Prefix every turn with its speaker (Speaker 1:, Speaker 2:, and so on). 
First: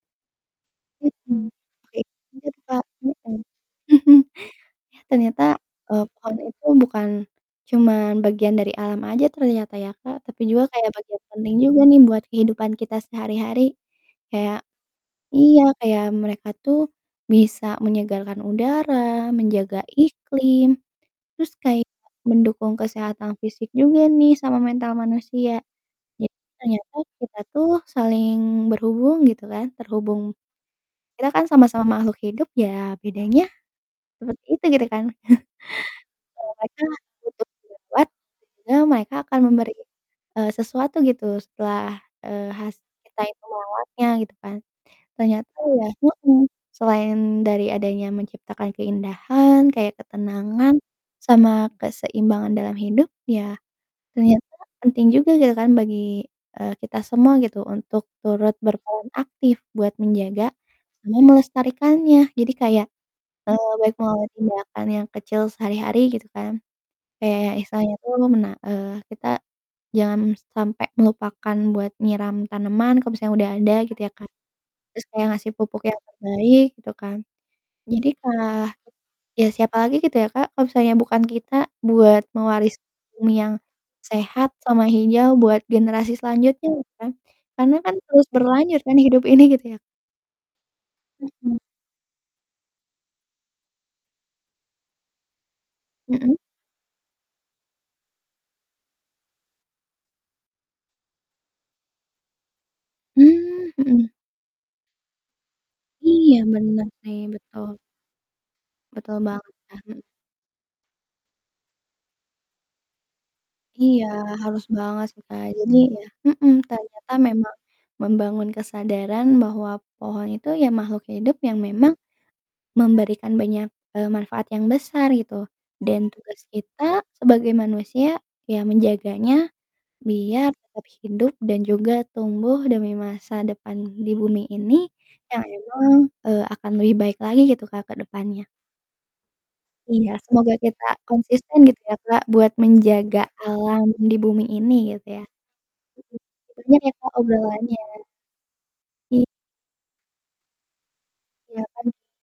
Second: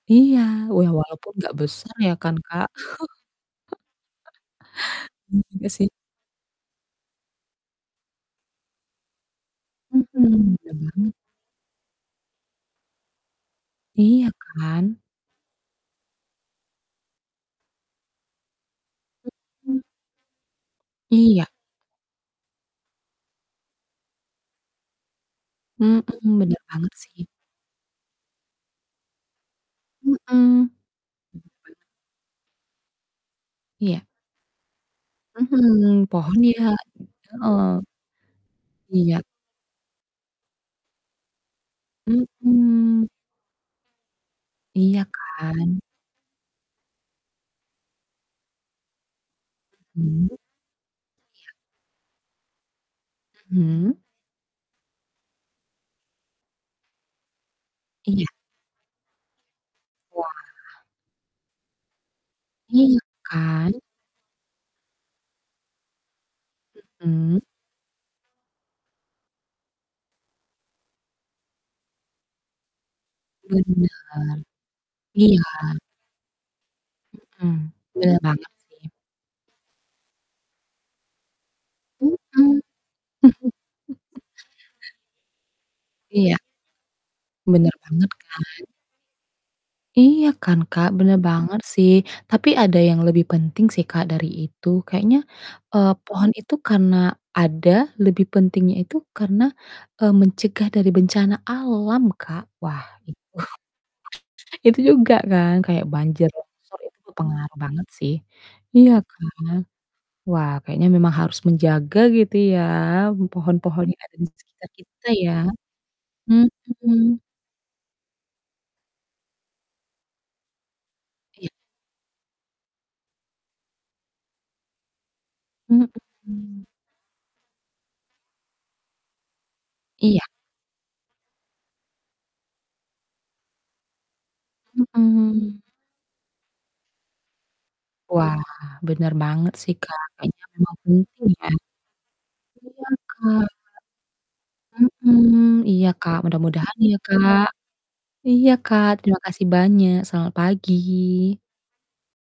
Speaker 1: Iya, ya walaupun
Speaker 2: Mhm,
Speaker 1: gak besar ya kan
Speaker 2: [unintelligible]
Speaker 1: Kak.
Speaker 2: Kak, mhm.
Speaker 1: Iya
Speaker 2: Ternyata,
Speaker 1: juga sih.
Speaker 2: eee, pohon itu bukan cuman bagian dari alam aja ternyata ya
Speaker 1: Mhm,
Speaker 2: Kak, tapi
Speaker 1: bener
Speaker 2: juga kayak
Speaker 1: banget.
Speaker 2: bagian penting juga nih buat kehidupan kita sehari-hari,
Speaker 1: Iya
Speaker 2: kayak
Speaker 1: kan.
Speaker 2: iya, kayak mereka tuh bisa menyegarkan udara, menjaga
Speaker 1: Mhm.
Speaker 2: iklim,
Speaker 1: Iya.
Speaker 2: terus kayak mendukung kesehatan fisik juga nih sama mental manusia.
Speaker 1: Mhm,
Speaker 2: Jadi
Speaker 1: bener banget
Speaker 2: ternyata
Speaker 1: sih.
Speaker 2: kita tuh saling berhubung, gitu kan, terhubung
Speaker 1: Mhm.
Speaker 2: kita kan sama-sama makhluk hidup ya bedanya
Speaker 1: Iya.
Speaker 2: seperti itu gitu kan.
Speaker 1: Mhm. Pohon ya. Heeh.
Speaker 2: [unintelligible]
Speaker 1: Iya.
Speaker 2: Mereka akan memberi, eee, sesuatu gitu setelah, eee, hasil
Speaker 1: Mhm.
Speaker 2: kita itu merawatnya gitu kan,
Speaker 1: Iya
Speaker 2: ternyata
Speaker 1: kan.
Speaker 2: ya mhm, selain dari adanya menciptakan keindahan kayak
Speaker 1: Mmm.
Speaker 2: ketenangan
Speaker 1: Iya.
Speaker 2: sama keseimbangan dalam hidup ya
Speaker 1: Mhm.
Speaker 2: ternyata penting juga gitu kan bagi, eee, kita semua gitu untuk
Speaker 1: Iya.
Speaker 2: turut berperan aktif buat
Speaker 1: Wah.
Speaker 2: menjaga sama melestarikannya. Jadi kayak,
Speaker 1: Iya
Speaker 2: eee,
Speaker 1: kan.
Speaker 2: baik mengambil tindakan yang kecil sehari-hari gitu kan,
Speaker 1: Mhm.
Speaker 2: kayak istilahnya tuh mena eee, kita jangan sampai melupakan buat nyiram tanaman kalau misalnya udah ada
Speaker 1: Bener,
Speaker 2: gitu ya kan, terus kayak
Speaker 1: iya.
Speaker 2: ngasih pupuk yang terbaik gitu kan.
Speaker 1: Mhm,
Speaker 2: Jadi
Speaker 1: bener banget
Speaker 2: kah
Speaker 1: sih.
Speaker 2: ya siapa lagi gitu ya Kak, kalau misalnya bukan kita buat
Speaker 1: Mhm.
Speaker 2: mewaris bumi yang sehat sama hijau buat generasi
Speaker 1: Iya.
Speaker 2: selanjutnya gitu kan,
Speaker 1: Bener
Speaker 2: karena kan
Speaker 1: banget
Speaker 2: terus
Speaker 1: kan.
Speaker 2: berlanjut kan hidup ini gitu ya.
Speaker 1: Iya kan Kak, bener
Speaker 2: Mhm.
Speaker 1: banget sih, tapi ada yang lebih penting sih Kak dari itu, kayaknya, eee, pohon
Speaker 2: Mhm.
Speaker 1: itu karena ada lebih pentingnya itu karena, eee, mencegah dari bencana alam Kak. Wah itu
Speaker 2: Mmm, mhm.
Speaker 1: itu juga kan kayak banjir
Speaker 2: Iya
Speaker 1: besar
Speaker 2: bener
Speaker 1: itu
Speaker 2: sih,
Speaker 1: berpengaruh
Speaker 2: betul.
Speaker 1: banget sih. Iya
Speaker 2: Betul
Speaker 1: kan,
Speaker 2: banget, ah, mhm.
Speaker 1: wah kayaknya memang harus menjaga gitu ya pohon-pohon yang
Speaker 2: Iya
Speaker 1: ada di
Speaker 2: harus
Speaker 1: sekitar
Speaker 2: banget
Speaker 1: kita
Speaker 2: sih
Speaker 1: ya.
Speaker 2: Kak, jadi ya mhm, ternyata
Speaker 1: Mhm.
Speaker 2: memang membangun kesadaran bahwa pohon itu ya makhluk hidup
Speaker 1: Iya.
Speaker 2: yang memang memberikan banyak, eee, manfaat yang besar gitu dan tugas
Speaker 1: Mhm.
Speaker 2: kita sebagai manusia ya menjaganya
Speaker 1: Iya.
Speaker 2: biar tetap hidup dan juga tumbuh demi masa depan di bumi ini yang
Speaker 1: Mhm.
Speaker 2: emang, eee, akan lebih baik lagi gitu Kak ke
Speaker 1: Wah
Speaker 2: depannya.
Speaker 1: bener banget sih Kak,
Speaker 2: Iya,
Speaker 1: kayaknya
Speaker 2: semoga
Speaker 1: memang
Speaker 2: kita
Speaker 1: penting ya.
Speaker 2: konsisten gitu ya Kak buat
Speaker 1: Iya
Speaker 2: menjaga
Speaker 1: Kak.
Speaker 2: alam di bumi ini gitu
Speaker 1: Mhm,
Speaker 2: ya.
Speaker 1: iya Kak,
Speaker 2: Mhm, makasih
Speaker 1: mudah-mudahan
Speaker 2: banyak ya
Speaker 1: ya
Speaker 2: Kak
Speaker 1: Kak.
Speaker 2: obrolannya.
Speaker 1: Iya Kak terima
Speaker 2: I
Speaker 1: kasih banyak, selamat pagi.
Speaker 2: Iya kan.